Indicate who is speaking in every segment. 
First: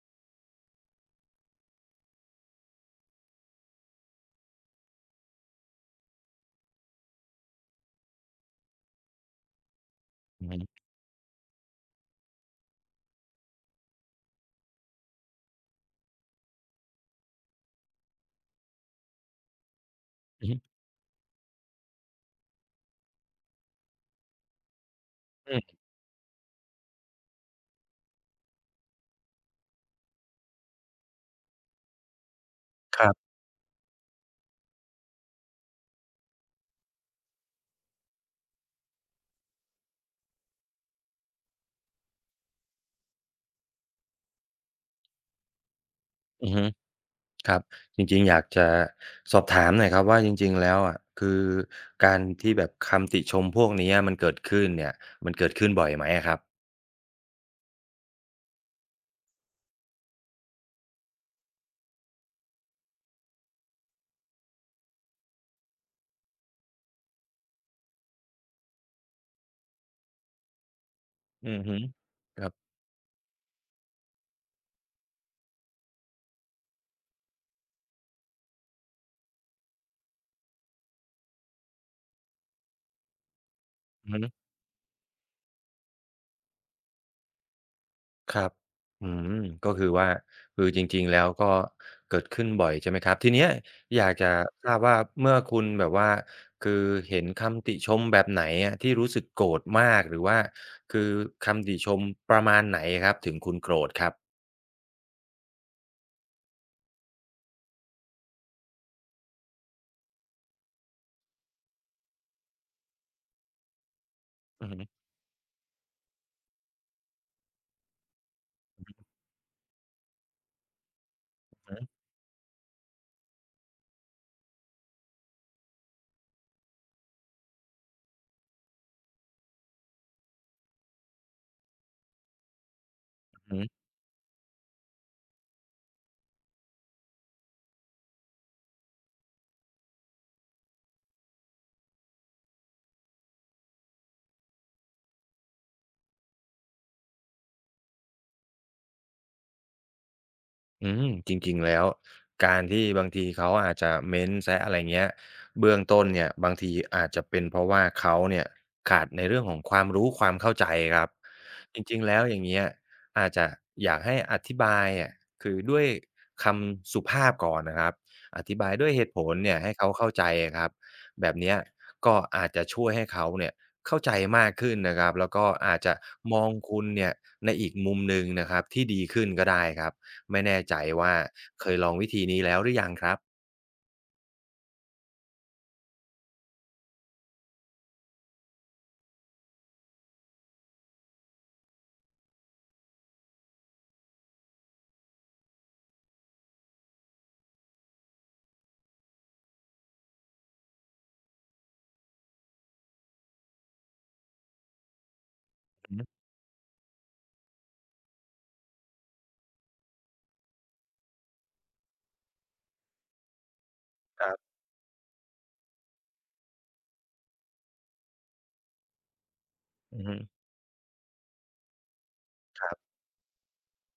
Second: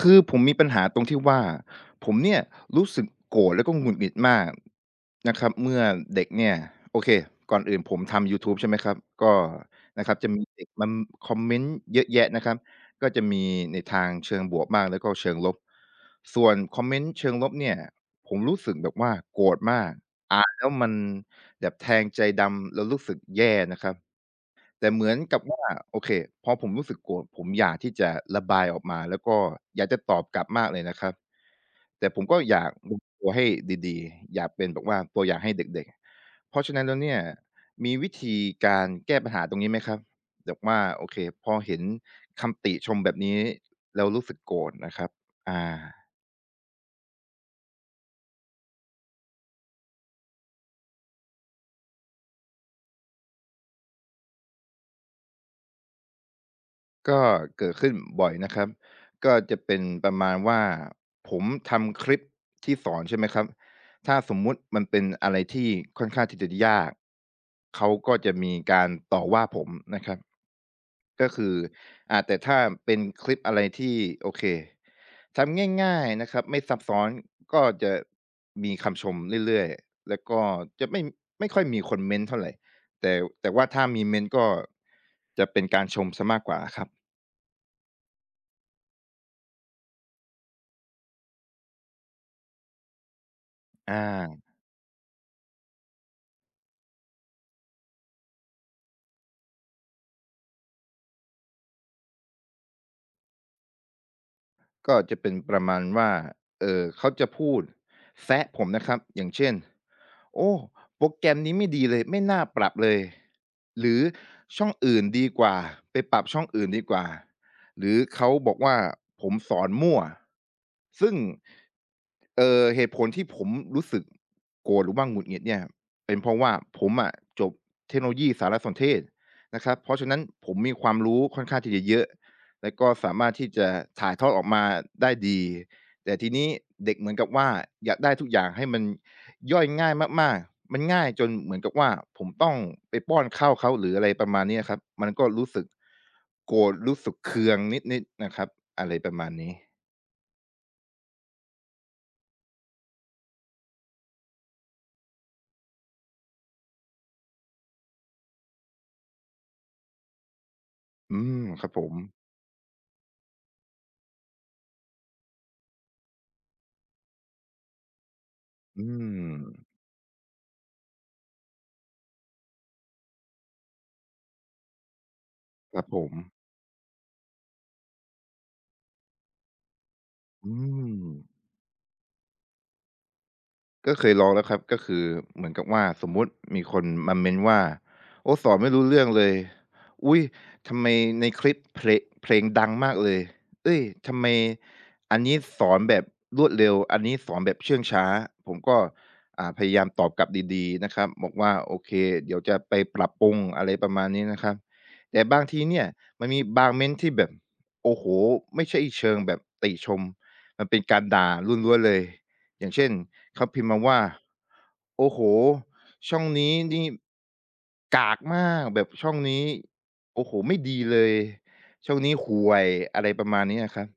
Speaker 1: คือผมมีปัญหาตรงที่ว่าผมเนี่ยรู้สึกโกรธแล้วก็หงุดหงิดมากนะครับเมื่อเด็กเนี่ยโอเคก่อนอื่นผมทำยูทูบใช่ไหมครับก็นะครับจะมี
Speaker 2: อือ
Speaker 1: เด็กม
Speaker 2: ฮึ
Speaker 1: นคอมเมนต์เยอะแยะนะครับก็จะมีในทางเชิงบวกบ้างแล้วก็เชิงลบส่วนคอมเมนต์เชิงลบเนี่ยผมรู้สึกแบบว่าโกรธมากอ่า
Speaker 2: อือ
Speaker 1: น
Speaker 2: ฮึ
Speaker 1: แล้วมันแบบแทงใจดำแล้วรู้สึกแย่นะครับ แต่เหมือนกับ
Speaker 2: อื
Speaker 1: ว่า
Speaker 2: ม
Speaker 1: โอเคพอผมรู้สึกโกรธผมอยากที่จะระบายออกมาแล้วก็อยากจะตอบกลับมากเลยนะครับแต่ผมก็อยากดู
Speaker 2: ครั
Speaker 1: ตั
Speaker 2: บ
Speaker 1: วให้ดีๆอยากเป็นแบบว่าตัวอย่างให้เด็กๆเพราะฉะนั้นแล้วเนี่ยมีวิธีการแก้ปัญหาตรงนี้ไหมครับแบบว่าโอเคพอเห็นคำติชมแบบนี้แล้วรู้สึกโกรธนะครับอา
Speaker 2: อือฮึครับจริงๆอยากจะสอบถามหน่อยครับว่าจริงๆแล้วอะคือการที่แบบคำติชมพวกเนี้ยมันเกิดขึ้นเนี่ยมันเกิดขึ้นบ่อยไหมอะครับ
Speaker 1: ก็เกิดขึ้นบ่อยนะครับ ก็จะเป็นประมาณว่าผมทำคลิปที่สอนใช่ไหมครับถ้าสมมุติมันเป็นอะไรที่ค่อนข้างที่จะยากเขาก็จะมีการต่อว่าผมนะครับก็คือ
Speaker 2: อือฮึ
Speaker 1: อ่าแต่
Speaker 2: ครับ
Speaker 1: ถ้าเป็นคลิปอะไรที่โอเคทำง่ายๆนะครับไม่ซับซ้อนก็จะมีคำชมเรื่อยๆแล้วก็จะไม่ค่อยมีคนเม้นต์เท่าไรแต่แต่ว่าถ้ามี
Speaker 2: อือฮึ
Speaker 1: เม้นต์ก็จะเป็นการชมเสียมากกว่าครับ
Speaker 2: ครับอืมก็คือว่าคือจริงๆแล้วก็เกิดขึ้นบ่อยใช่ไหมครับทีเนี้ย
Speaker 1: อ
Speaker 2: อยากจะ
Speaker 1: า
Speaker 2: ทราบว่าเมื่อคุณแบบว่าคือเห็นคำติชมแบบไหนอะที่รู้สึกโกรธมากหรือว่าคือคำติชมประมาณไหนอะครับถึงคุณโกรธครับ
Speaker 1: ก็จะเป็นประมาณว่าเออเขาจะพูดแซะผมนะครับอย่างเช่นโอ้โปรแกรมนี้ไม่ดีเลยไม่น่าปรับเลยหรือช่
Speaker 2: อื
Speaker 1: อ
Speaker 2: อ
Speaker 1: ง
Speaker 2: ฮึ
Speaker 1: อื่นดีกว่าไปปรับช่องอื่นดีกว่าหรือเขาบอกว่าผมสอนมั่วซึ่ง
Speaker 2: อือฮึ
Speaker 1: เหตุผลที่ผมรู้สึกโกรธหรือว่าหงุดหงิดเนี่ยเป็นเพราะว่าผมอะจบเทคโนโลยีสารสนเทศนะครับเพราะฉะนั้นผมมีความรู้ค่อนข้างที่จะเยอะ แล้วก็สามารถ
Speaker 2: อือ
Speaker 1: ที่
Speaker 2: ฮึ
Speaker 1: จะถ่ายทอดออกมาได้ดีแต่ทีนี้เด็กเหมือนกับว่าอยากได้ทุกอย่างให้มันย่อยง่ายมากๆมันง่ายจนเหมือนกับว่าผมต้องไปป้อนข้าวเขาหรืออะไรประมาณเนี้ยครับมันก็รู้สึกโกรธรู้สึกเคืองนิดๆนะครับอะไรประมาณนี้
Speaker 2: อืมจริงๆแล้วการที่บางทีเขาอาจจะเม้นแซะอะไรเงี้ยเบื้องต้นเนี่ยบางทีอาจจะเป็นเพราะว่าเขาเนี่ยขาดในเรื่องของความรู้ความเข้าใจครับ
Speaker 1: อืมครับ
Speaker 2: จ
Speaker 1: ผม
Speaker 2: ริงๆแล้วอย่างเงี้ยอาจจะอยากให้อธิบายอะคือด้วยคำสุภาพก่อนนะครับอธิบาย
Speaker 1: อื
Speaker 2: ด้วยเหตุผลเนี่ย
Speaker 1: ม
Speaker 2: ให้เขาเข้าใจอะครับแบบเนี้ยก็อาจจะช่วยให้เขาเนี่ยเข้าใจมากขึ้นนะครับแล้วก็
Speaker 1: ค
Speaker 2: อาจ
Speaker 1: รับ
Speaker 2: จะ
Speaker 1: ผม
Speaker 2: มองคุณเนี่ยในอีกมุมหนึ่งนะครับที่ดีขึ้นก็ได้ครับ ไม่
Speaker 1: อื
Speaker 2: แน่ใจ
Speaker 1: ม
Speaker 2: ว่าเคยลองวิธีนี้แล้วหรือยังครับ
Speaker 1: ก็เคยลองแล้วครับก็คือเหมือนกับว่าสมมุติมีคนมาเม้นว่าโอ้สอนไม่รู้เรื่องเลยอุ๊ยทำไมในคลิปเพลงดังมากเลยเฮ้ยทำไมอันนี้สอนแบบรวดเร็วอันนี้สอนแบบเชื่องช้าผมก็พยายามตอบกลับดีๆนะครับบอกว่าโอเคเดี๋ยวจะไปปรับปรุงอะไรประมาณนี้นะครับแต่บางทีเนี่ย
Speaker 2: อือฮึ
Speaker 1: มันมีบางเม้นที่แบบโอ้โฮไม่ใช่เชิงแบบติชมมันเป็นการด่าล้วนๆเลยอย่างเช่น เขาพิมพ์มาว่า
Speaker 2: ครับ
Speaker 1: โอ้โหช่องนี้นี่กากมากแบบช่องนี้
Speaker 2: อือฮึ
Speaker 1: โอ้โฮไม่ดีเลยช่องนี้ห่ว
Speaker 2: ค
Speaker 1: ย
Speaker 2: รับ
Speaker 1: อะไรประมาณนี้อะครับ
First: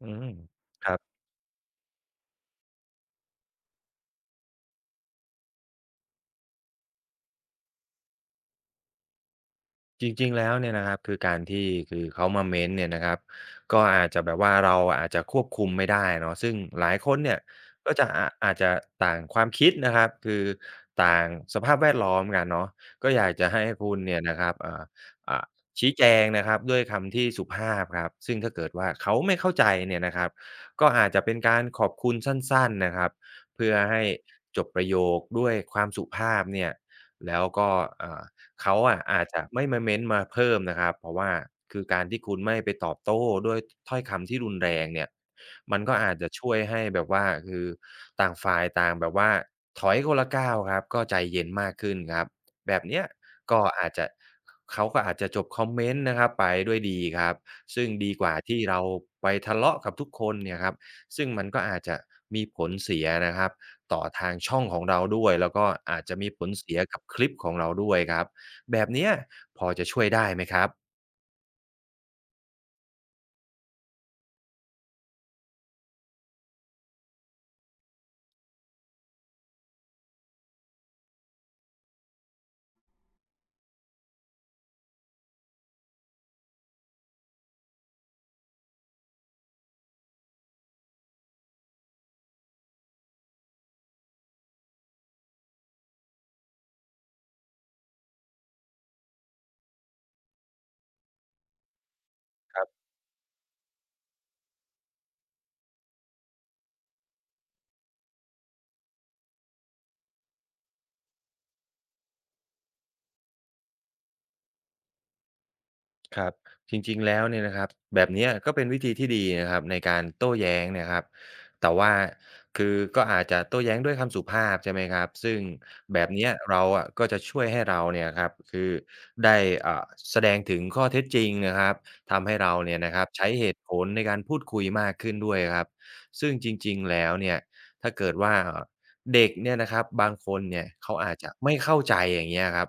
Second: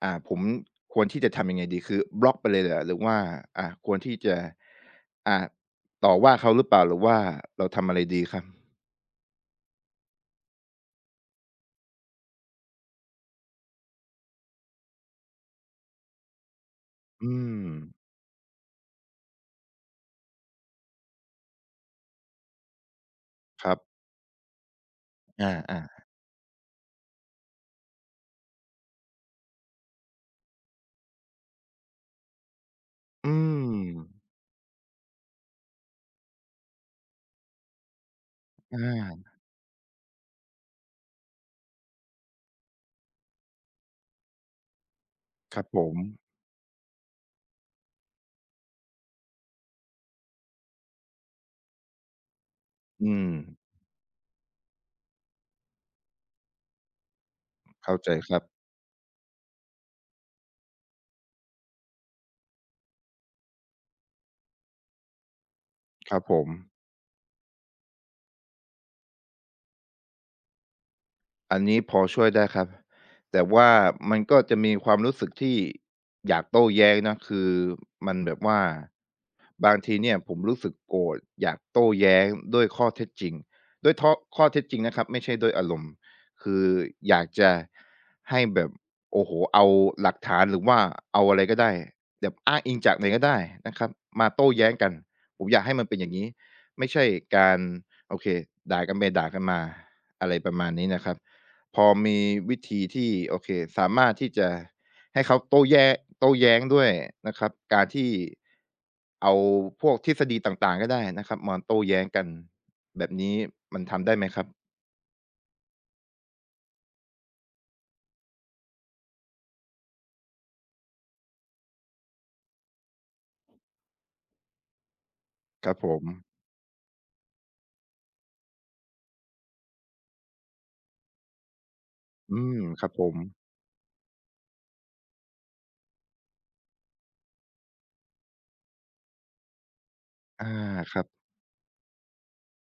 Speaker 2: อืม
Speaker 1: ผม
Speaker 2: ค
Speaker 1: ค
Speaker 2: รับ
Speaker 1: วรที่จะทำยังไงดีคือบล็อกไปเลยเหรอหรือว่าควรที่จะอ่าต่อว่าเขาหรือเปล่าหรือว่าเราทำอะไรดีครับ
Speaker 2: จริงๆแล้วเนี่ยนะครับคือการที่คือเขามาเม้นต์เนี่ยนะครับก็อาจจะแบบว่าเราอาจจะควบคุมไม่ได้เนาะซึ่งหลายคน
Speaker 1: อื
Speaker 2: เนี่ย
Speaker 1: ม
Speaker 2: ก็จะอาจจะต่างความคิดนะครับคือต่างสภาพแวดล้อมกันเนาะก็อยากจะให้
Speaker 1: ครั
Speaker 2: คุ
Speaker 1: บ
Speaker 2: ณเนี่ยนะครับ
Speaker 1: อ
Speaker 2: อ่าชี้
Speaker 1: า
Speaker 2: แจงนะครับด้วยคำที่สุภาพครับซึ่งถ้าเกิดว่าเขาไม่เข้าใจเนี่ยนะครับก็อาจจะเป็นการขอบคุณสั้นๆนะครับ
Speaker 1: ๆอื
Speaker 2: เพื่อ
Speaker 1: ม
Speaker 2: ให้จบประโยคด้วยความสุภาพเนี่ยแล้วก็อ่า เขา
Speaker 1: อ
Speaker 2: อะอา
Speaker 1: า
Speaker 2: จจะไม่มาเม้นต์มาเพิ่มนะครับเพราะว่าคือการที่คุณไม่ไปตอบโต้ด้วยถ้อยคำที่รุนแรงเนี่ย
Speaker 1: ครับ
Speaker 2: มั
Speaker 1: ผ
Speaker 2: นก็
Speaker 1: ม
Speaker 2: อาจจะช่วยให้แบบว่าคือต่างฝ่ายต่างแบบว่าถอยคนละก้าวครับก็ใจเย็นมากขึ้นครับแบบเนี้ย
Speaker 1: อืม
Speaker 2: ก็อาจจะเขาก็อาจจะจบคอมเมนต์นะครับไปด้วยดีครับซึ่ง
Speaker 1: เข้าใจ
Speaker 2: ดีก
Speaker 1: ค
Speaker 2: ว่า
Speaker 1: รับ
Speaker 2: ที่เราไปทะเลาะกับทุกคนเนี่ยครับซึ่งมันก็อาจจะมีผลเสียนะครับต่อทางช่องของเราด้วยแล้วก็อาจ
Speaker 1: ค
Speaker 2: จะ
Speaker 1: รับ
Speaker 2: มี
Speaker 1: ผ
Speaker 2: ผ
Speaker 1: ม
Speaker 2: ลเสียกับคลิปของเราด้วยครับ แบบเนี้ยพอจะช่วยได้ไหมครับ
Speaker 1: อันนี้พอช่วยได้ครับแต่ว่ามันก็จะมีความรู้สึกที่อยากโต้แย้งนะคือมันแบบว่าบางทีเนี่ยผมรู้สึกโกรธอยากโต้แย้งด้วยข้อเท็จจริงด้วยท้อข้อเท็จจริงนะครับไม่ใช่ด้วยอารมณ์คืออยากจะให้แบบโอ้โหเอาหลักฐานหรือว่าเอาอะไรก็ได้แบบอ้างอิงจากไหนก็ได้นะครับมาโต้แย้งกันผมอยากให้มันเป็นอย่างนี้ไม่ใช่การโอเคด่ากันไปด่ากันมาอะไรประมาณนี้นะครับ พอมีวิธีที่โอเคสามารถที่จะให้เขาโต้แย้งด้วยนะครับการที่เอาพวกทฤษฎีต่างๆก็ได้นะครับมาโต้แย้งกันแบบนี้มันทำได้ไหมครับ
Speaker 2: ครับจริงๆแล้วเนี่ยนะครับแบบเนี้ยก็เป็นวิธีที่ดีนะครับในการโต้แย้งเนี่ยครับแต่ว่าคือก็อาจจะโต้แย้งด้วยคำสุภาพใช่ไหมครับซึ่ง
Speaker 1: ครับผ
Speaker 2: แบ
Speaker 1: ม
Speaker 2: บเนี้ยเราอะก็จะช่วยให้เราเนี่ยครับคือได้อ่าแสดงถึงข้อเท็จจริงนะครับทำให้
Speaker 1: อื
Speaker 2: เรา
Speaker 1: ม
Speaker 2: เนี่ย
Speaker 1: ครับ
Speaker 2: นะค
Speaker 1: ผ
Speaker 2: รับ
Speaker 1: ม
Speaker 2: ใช้เหตุผลในการพูดคุยมากขึ้นด้วยครับซึ่งจริงๆแล้วเนี่ยถ้าเกิดว่าเด็กเนี่ยนะครับบางคน
Speaker 1: อา
Speaker 2: เนี่ย
Speaker 1: ค
Speaker 2: เขา
Speaker 1: รับ
Speaker 2: อาจจะไม่เข้าใจอย่างเงี้ยครับ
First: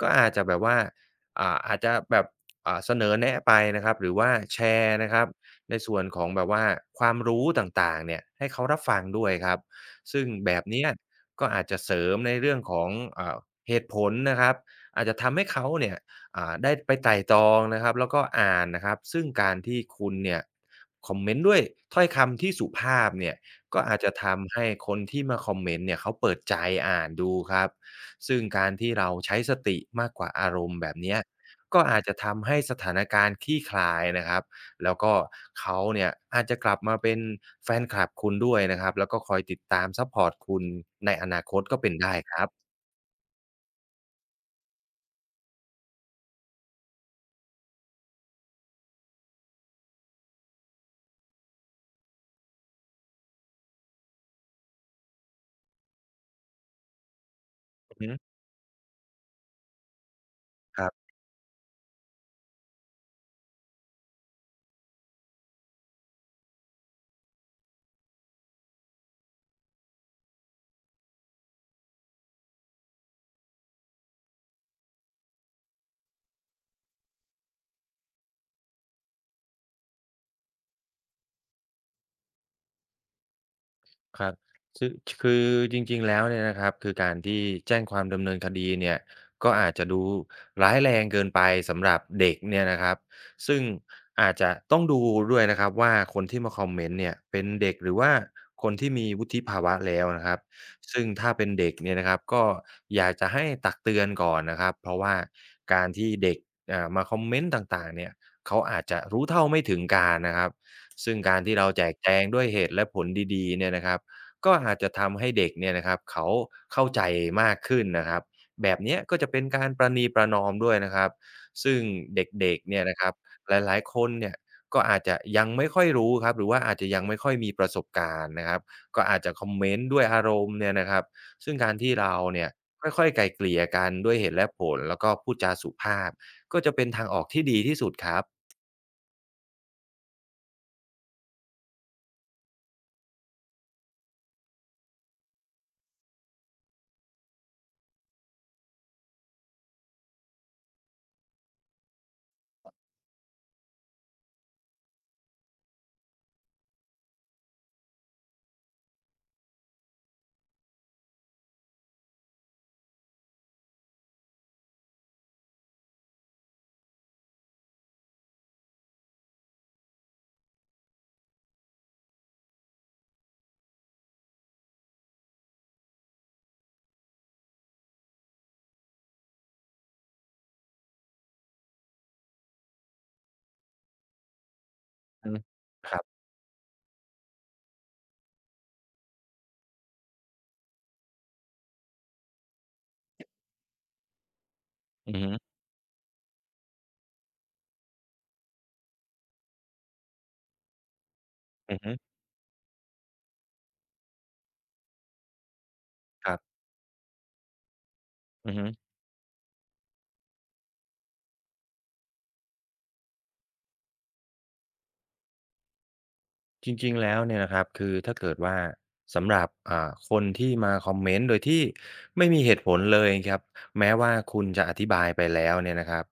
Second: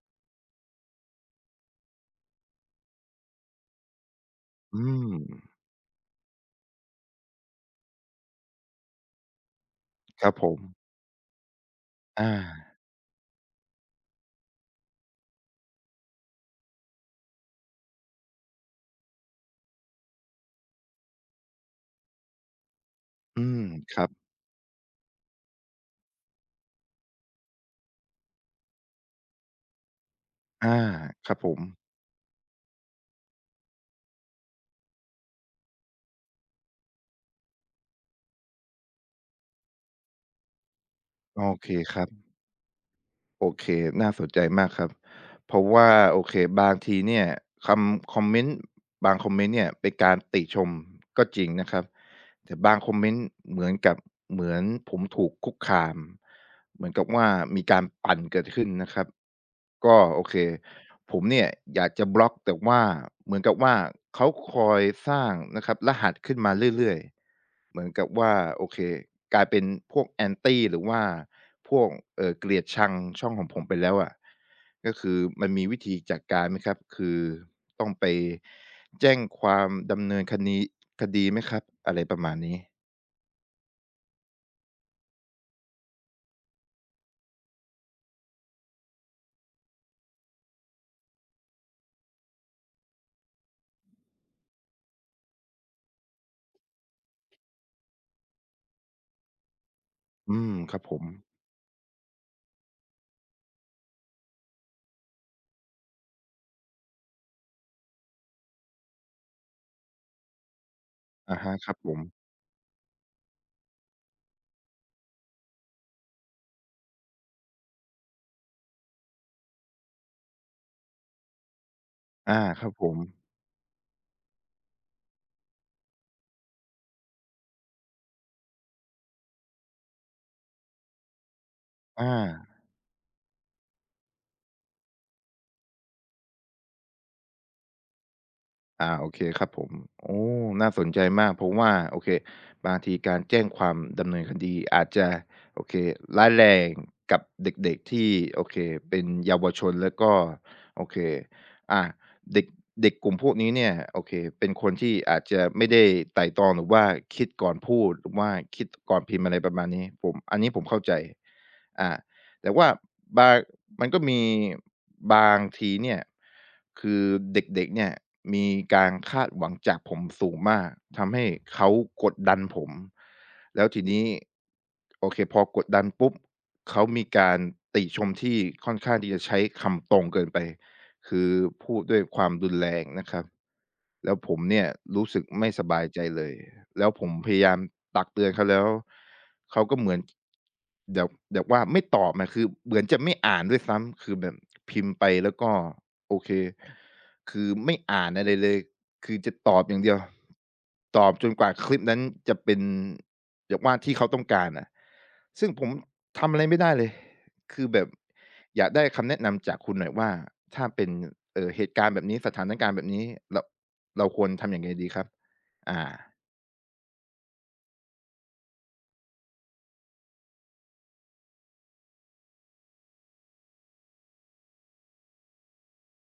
Speaker 2: ก็อาจจะแบบว่าอาจจะแบบ เสนอแนะไปนะครับหรือว่าแช
Speaker 1: อื
Speaker 2: ร์นะครั
Speaker 1: ม
Speaker 2: บในส่วนของแบบว่าความรู้ต่างๆเนี่ยให้เขารับฟังด้วยครับ
Speaker 1: ค
Speaker 2: ซึ่ง
Speaker 1: รับผ
Speaker 2: แบ
Speaker 1: ม
Speaker 2: บเนี้ยก็อาจจะเสริม
Speaker 1: อา
Speaker 2: ในเรื่องของอ่าเหตุผลนะครับอาจจะทำให้เขาเนี่ยได้ไปไตร่ตรองนะครับแล้วก็อ่านนะครับซึ่งการที่คุณเนี่ยคอมเมนต์ด้วยถ้อยคำที่สุภาพเนี่ย
Speaker 1: อืม
Speaker 2: ก็
Speaker 1: ค
Speaker 2: อาจ
Speaker 1: รับ
Speaker 2: จะทำให้คนที่มาคอมเมนต์เนี่ยเขาเปิดใจอ่านดูครับซึ่งการที่เราใช้สติมากกว่าอารม
Speaker 1: อา
Speaker 2: ณ์แบบเนี้ย
Speaker 1: ครับผม
Speaker 2: ก็อาจจะทำให้สถานการณ์คลี่คลายนะครับ แล้วก็เขาเนี่ยอาจจะกลับมาเป็นแฟนคลับคุณด้วยนะครับ แล้วก็คอยติดตามซัปพอร์ตคุณในอนา
Speaker 1: โอ
Speaker 2: คต
Speaker 1: เค
Speaker 2: ก็เป็
Speaker 1: ค
Speaker 2: น
Speaker 1: รับ
Speaker 2: ได้ครับ
Speaker 1: โอเคน่าสนใจมากครับ เพราะว่าโอเคบางทีเนี่ยคำคอมเมนต์บางคอมเมนต์เนี่ยเป็นการติชมก็จริงนะครับแต่บางคอมเมนต์เหมือนกับเหมือนผมถูกคุกคามเหมือนกับว่ามีการ
Speaker 2: อือฮึ
Speaker 1: ปั่นเกิดขึ้นนะครับก็โอเค
Speaker 2: ครับ
Speaker 1: ผมเนี่ยอยากจะบล็อกแต่ว่าเหมือนกับว่าเขาคอยสร้างนะครับรหัสขึ้นมาเรื่อยๆ เหมือนกับว่าโอเคกลายเป็นพวก Anti หรือว่าพวกเกลียดชังช่องของผมไปแล้วอะก็คือมันมีวิธีจัดการไหมครับคือต้องไปแจ้งความดำเนินคณีคดีไหมครับอะไรประมาณนี้
Speaker 2: ครับซึ่งคือจริงๆแล้วเนี่ยนะครับคือการที่แจ้งความดำเนินคดีเนี่ยก็อาจจะดูร้ายแรงเกินไปสำหรับเด็กเนี่ยนะครับซึ่งอาจจะต้องดูด้วยนะครับว่าคนที่มาคอมเมนต์เนี่ยเป็นเด็กหรือว่าคนที่มีวุฒิภาวะแล้วนะค
Speaker 1: อื
Speaker 2: รับ
Speaker 1: มครับผม
Speaker 2: ซึ่งถ้าเป็นเด็กเนี่ยนะครับก็อยากจะให้ตักเตือนก่อนนะครับเพราะว่าการที่เด็กมาคอมเมนต์ต่างๆเนี่ยเขาอาจจะรู้เท่าไม่ถึงการนะครับซึ่ง
Speaker 1: อะ
Speaker 2: การ
Speaker 1: ฮะ
Speaker 2: ที่
Speaker 1: ค
Speaker 2: เรา
Speaker 1: รับ
Speaker 2: แจ
Speaker 1: ผ
Speaker 2: ก
Speaker 1: ม
Speaker 2: แจงด้วยเหตุและผลดีๆเนี่ยนะครับ ก็อาจจะทำให้เด็กเนี่ยนะครับเขาเข้าใจมากขึ้นนะครับแบบเนี้ยก็จะเป็นการประนีประนอมด้วยนะครับซึ่ง
Speaker 1: อา
Speaker 2: เด็ก
Speaker 1: ครั
Speaker 2: ๆ
Speaker 1: บ
Speaker 2: เนี่
Speaker 1: ผ
Speaker 2: ย
Speaker 1: ม
Speaker 2: นะครับหลายๆคนเนี่ยก็อาจจะยังไม่ค่อยรู้ครับหรือว่าอาจจะยังไม่ค่อยมีประสบการณ์นะครับก็อาจจะคอมเมนต์ด้วยอารมณ์เนี่ยนะครับซึ่งการที่
Speaker 1: อา
Speaker 2: เราเนี่ยค่อยๆไกลเกลี่ยกันด้วยเหตุและผลแล้วก็พูดจาสุภาพก็จะเป็นทางออกที่ดีที่สุดครับ
Speaker 1: อาโอเคครับผมโอ้น่าสนใจมากเพราะว่าโอเคบางทีการแจ้งความดำเนินคดีอาจจะโอเคร้ายแรงกับเด็กๆที่โอเคเป็นเยาวชนแล้วก็โอเคอ่าเด็กเด็กกลุ่มพวกนี้เนี่ยโอเคเป็นคนที่อาจจะไม่ได้ไต่ตรองหรือว่าคิดก่อนพูดหรือว่าคิดก่อนพิมพ์อะไรประมาณนี้ผมอันนี้ผมเข้าใจอา แต่ว่าบางมันก็มีบางทีเนี่ยคือเด็กๆเนี่ยมีการคาดหวังจากผมสูงมากทำให้เขากดดันผมแล้วทีนี้โอเคพอกดดันปุ๊บเขามีการติชมที่ค่อนข้างที่จะใช้คำตรงเกินไป คือพูดด้วยความรุนแรงนะครับแล้วผมเนี่ยรู้สึก
Speaker 2: อืม
Speaker 1: ไม่สบาย
Speaker 2: ค
Speaker 1: ใจ
Speaker 2: รับ
Speaker 1: เลยแล้วผมพยายามตักเตือนเขาแล้วเขาก็เหมือนแบบว่าไม่ตอบนะคือเหมือนจะไม่อ่านด้วยซ้ำคือแบบพิมพ์ไป
Speaker 2: อือ
Speaker 1: แล้
Speaker 2: ฮึ
Speaker 1: วก็โอเคคือไม่อ่านอะไรเลยคือจะตอบอย่างเดียวตอบจนกว่าค
Speaker 2: อื
Speaker 1: ลิ
Speaker 2: อ
Speaker 1: ป
Speaker 2: ฮึ
Speaker 1: นั้นจะเป็นแบบว่าที่เขาต้องการอะซึ่งผม
Speaker 2: ค
Speaker 1: ทำ
Speaker 2: รั
Speaker 1: อะไร
Speaker 2: บ
Speaker 1: ไม่ได้เลยคือแบบ
Speaker 2: อือ
Speaker 1: อ
Speaker 2: ฮึ
Speaker 1: ยากได้คำแนะนำจากคุณหน่อยว่าถ้าเป็นเหตุการณ์แบบนี้สถานการณ์แบบนี้เราเราควรทำยังไงดีครับอา
Speaker 2: จริงๆ แล้วเนี่ยนะครับคือถ้าเกิดว่าสำหรับคนที่มาคอมเมนต์โดยที่ไม่มีเหตุผลเลยครับแม้ว่าคุณจะอธิบายไปแล้วเนี่ยนะครับ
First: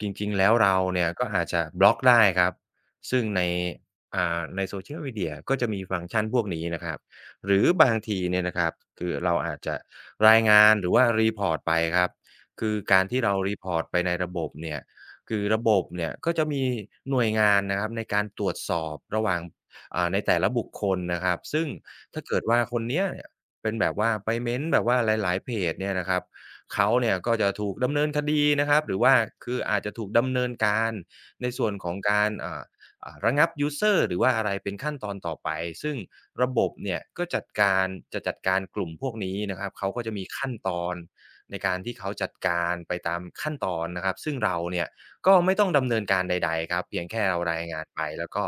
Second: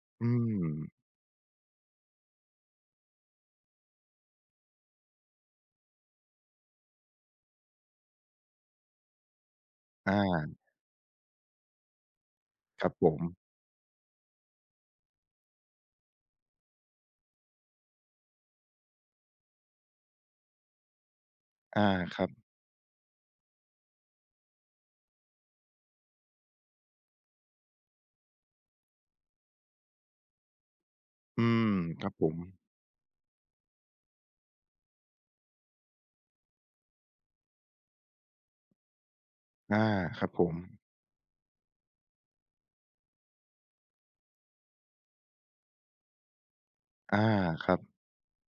Speaker 2: จ
Speaker 1: อื
Speaker 2: ริงๆ แล้ว
Speaker 1: ม
Speaker 2: เราเนี่ยก็อาจจะบล็อกได้ครับซึ่งในใน Social Media ก็จะมีฟังก์ชันพวกนี้นะครับหรือบางทีเนี่ยนะครับคือเราอาจจะราย
Speaker 1: อา
Speaker 2: งานหรือว่ารีพอร์ตไปครับคือ
Speaker 1: ครับ
Speaker 2: กา
Speaker 1: ผ
Speaker 2: ร
Speaker 1: ม
Speaker 2: ที่เรารีพอร์ตไปในระบบเนี่ยคือระบบเนี่ยก็จะมีหน่วยงานนะครับในการตรวจสอบระหว่าง ในแต่ละบุคคลนะครับซึ่ง
Speaker 1: อาค
Speaker 2: ถ้า
Speaker 1: รับ
Speaker 2: เกิดว่าคนเนี้ยเนี่ยเป็นแบบว่าไปเม้นต์แบบว่าหลายๆเพจเนี่ยนะครับเขาเนี่ยก็จะถูกดำเนินคดีนะครับหรือว่าคืออาจจะถูกดำเนินการ
Speaker 1: อื
Speaker 2: ในส่
Speaker 1: ม
Speaker 2: วนของ
Speaker 1: ครับผ
Speaker 2: การ
Speaker 1: ม
Speaker 2: ระงับยูสเซอร์หรือว่าอะไรเป็นขั้นตอนต่อไปซึ่งระบบเนี่ยก็จัดการจะจัดการกลุ่มพวกนี้นะครับ
Speaker 1: อา
Speaker 2: เขาก็จะ
Speaker 1: ค
Speaker 2: มี
Speaker 1: รับผ
Speaker 2: ขั้น
Speaker 1: ม
Speaker 2: ตอนในการที่เขาจัดการไปตามขั้นตอนนะครับซึ่งเราเนี่ย ก็ไม่ต้องดำเนินการใดๆครับเพียง
Speaker 1: อา
Speaker 2: แค่เราราย
Speaker 1: ครับ
Speaker 2: งานไปแล้วก็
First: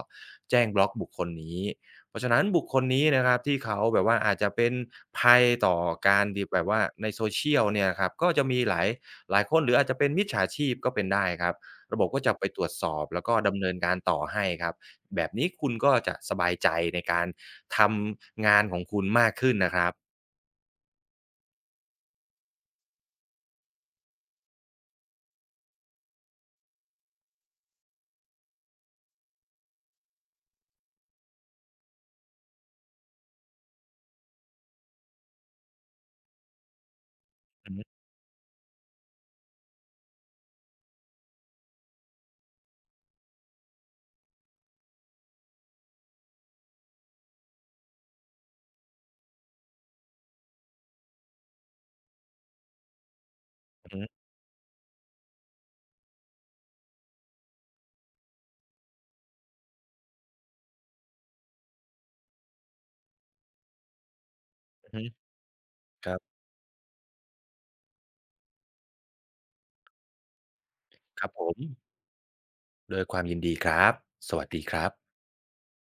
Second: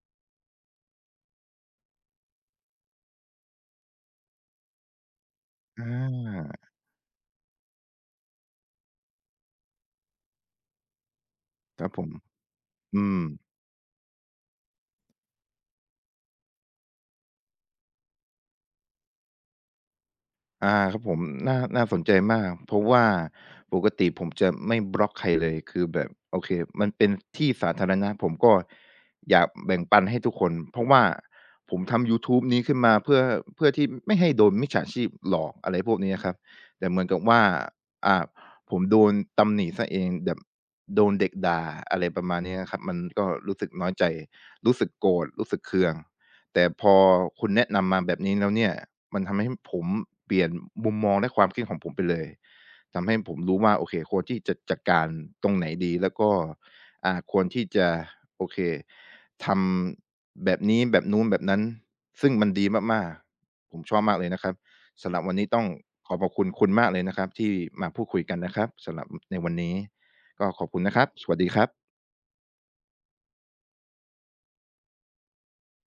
Speaker 2: แจ้งบล็อกบุคคลนี้เพราะฉะนั้นบุคคลนี้นะครับที่เขาแบบว่าอาจจะเป็นภัยต่อ
Speaker 1: อ
Speaker 2: การดี
Speaker 1: า
Speaker 2: แบบว่าใน social เนี่ยครับก็จะมีหลายคนหรืออาจจะเป็นมิจฉาชีพก็เป็นได้ครับ
Speaker 1: ครับผ
Speaker 2: ระบบ
Speaker 1: ม
Speaker 2: ก็จะไปตรวจสอ
Speaker 1: อื
Speaker 2: บ
Speaker 1: ม
Speaker 2: แล้วก็ดำเนินการต่อให้ครับแบบนี้คุณก็จะสบายใจในการทำงานของคุณมากขึ้นนะครับ
Speaker 1: อาครับผมน่าสนใจมากเพราะว่าปกติผมจะไม่บล็อกใครเลยคือแบบโอเคมันเป็นที่สาธารณะผมก็อยากแบ่งปันให้ทุกคนเพราะว่าผมทำยูทูบนี้ขึ้นมาเพื่อที่ไม่ให้โดนมิจฉาชีพหลอกอะไรพวกนี้อะครับแต่เหมือนกับว่า
Speaker 2: อือฮึ
Speaker 1: อ่าผมโดนตำหนิเสียเองแบบโดนเด็กด่าอะไรประมาณนี้อะครับมันก็รู้สึกน้อยใจรู้สึกโกรธรู้สึกเคือง แต่พอคุณแนะนำมาแบบนี้แล้วเนี่ยมันทำให้ผมเปลี่ยนมุมมองและความคิดของผมไปเลยทำให้ผมรู้ว่าโอเค
Speaker 2: ๆ
Speaker 1: ควรที่จะจัดการตรงไหนดีแล้วก็ควรที่จะโอเคทำแบบนี้แบบนู้นแบบนั้นซึ่งมันดีมากๆผมชอบมากเลยนะครับ
Speaker 2: อือฮึ
Speaker 1: สำหรับวันนี้ต้อง
Speaker 2: ค
Speaker 1: ขอ
Speaker 2: รั
Speaker 1: ขอบ
Speaker 2: บ
Speaker 1: คุณคุณมากเลยนะครับที่มาพูดคุยกันนะครับสำหรับในวันนี้ก็ขอบคุณนะครับ
Speaker 2: ค
Speaker 1: ส
Speaker 2: รับ
Speaker 1: วัส
Speaker 2: ผ
Speaker 1: ดีค
Speaker 2: ม
Speaker 1: รับ
Speaker 2: ด้วยความยินดีครับสวัสดีครับ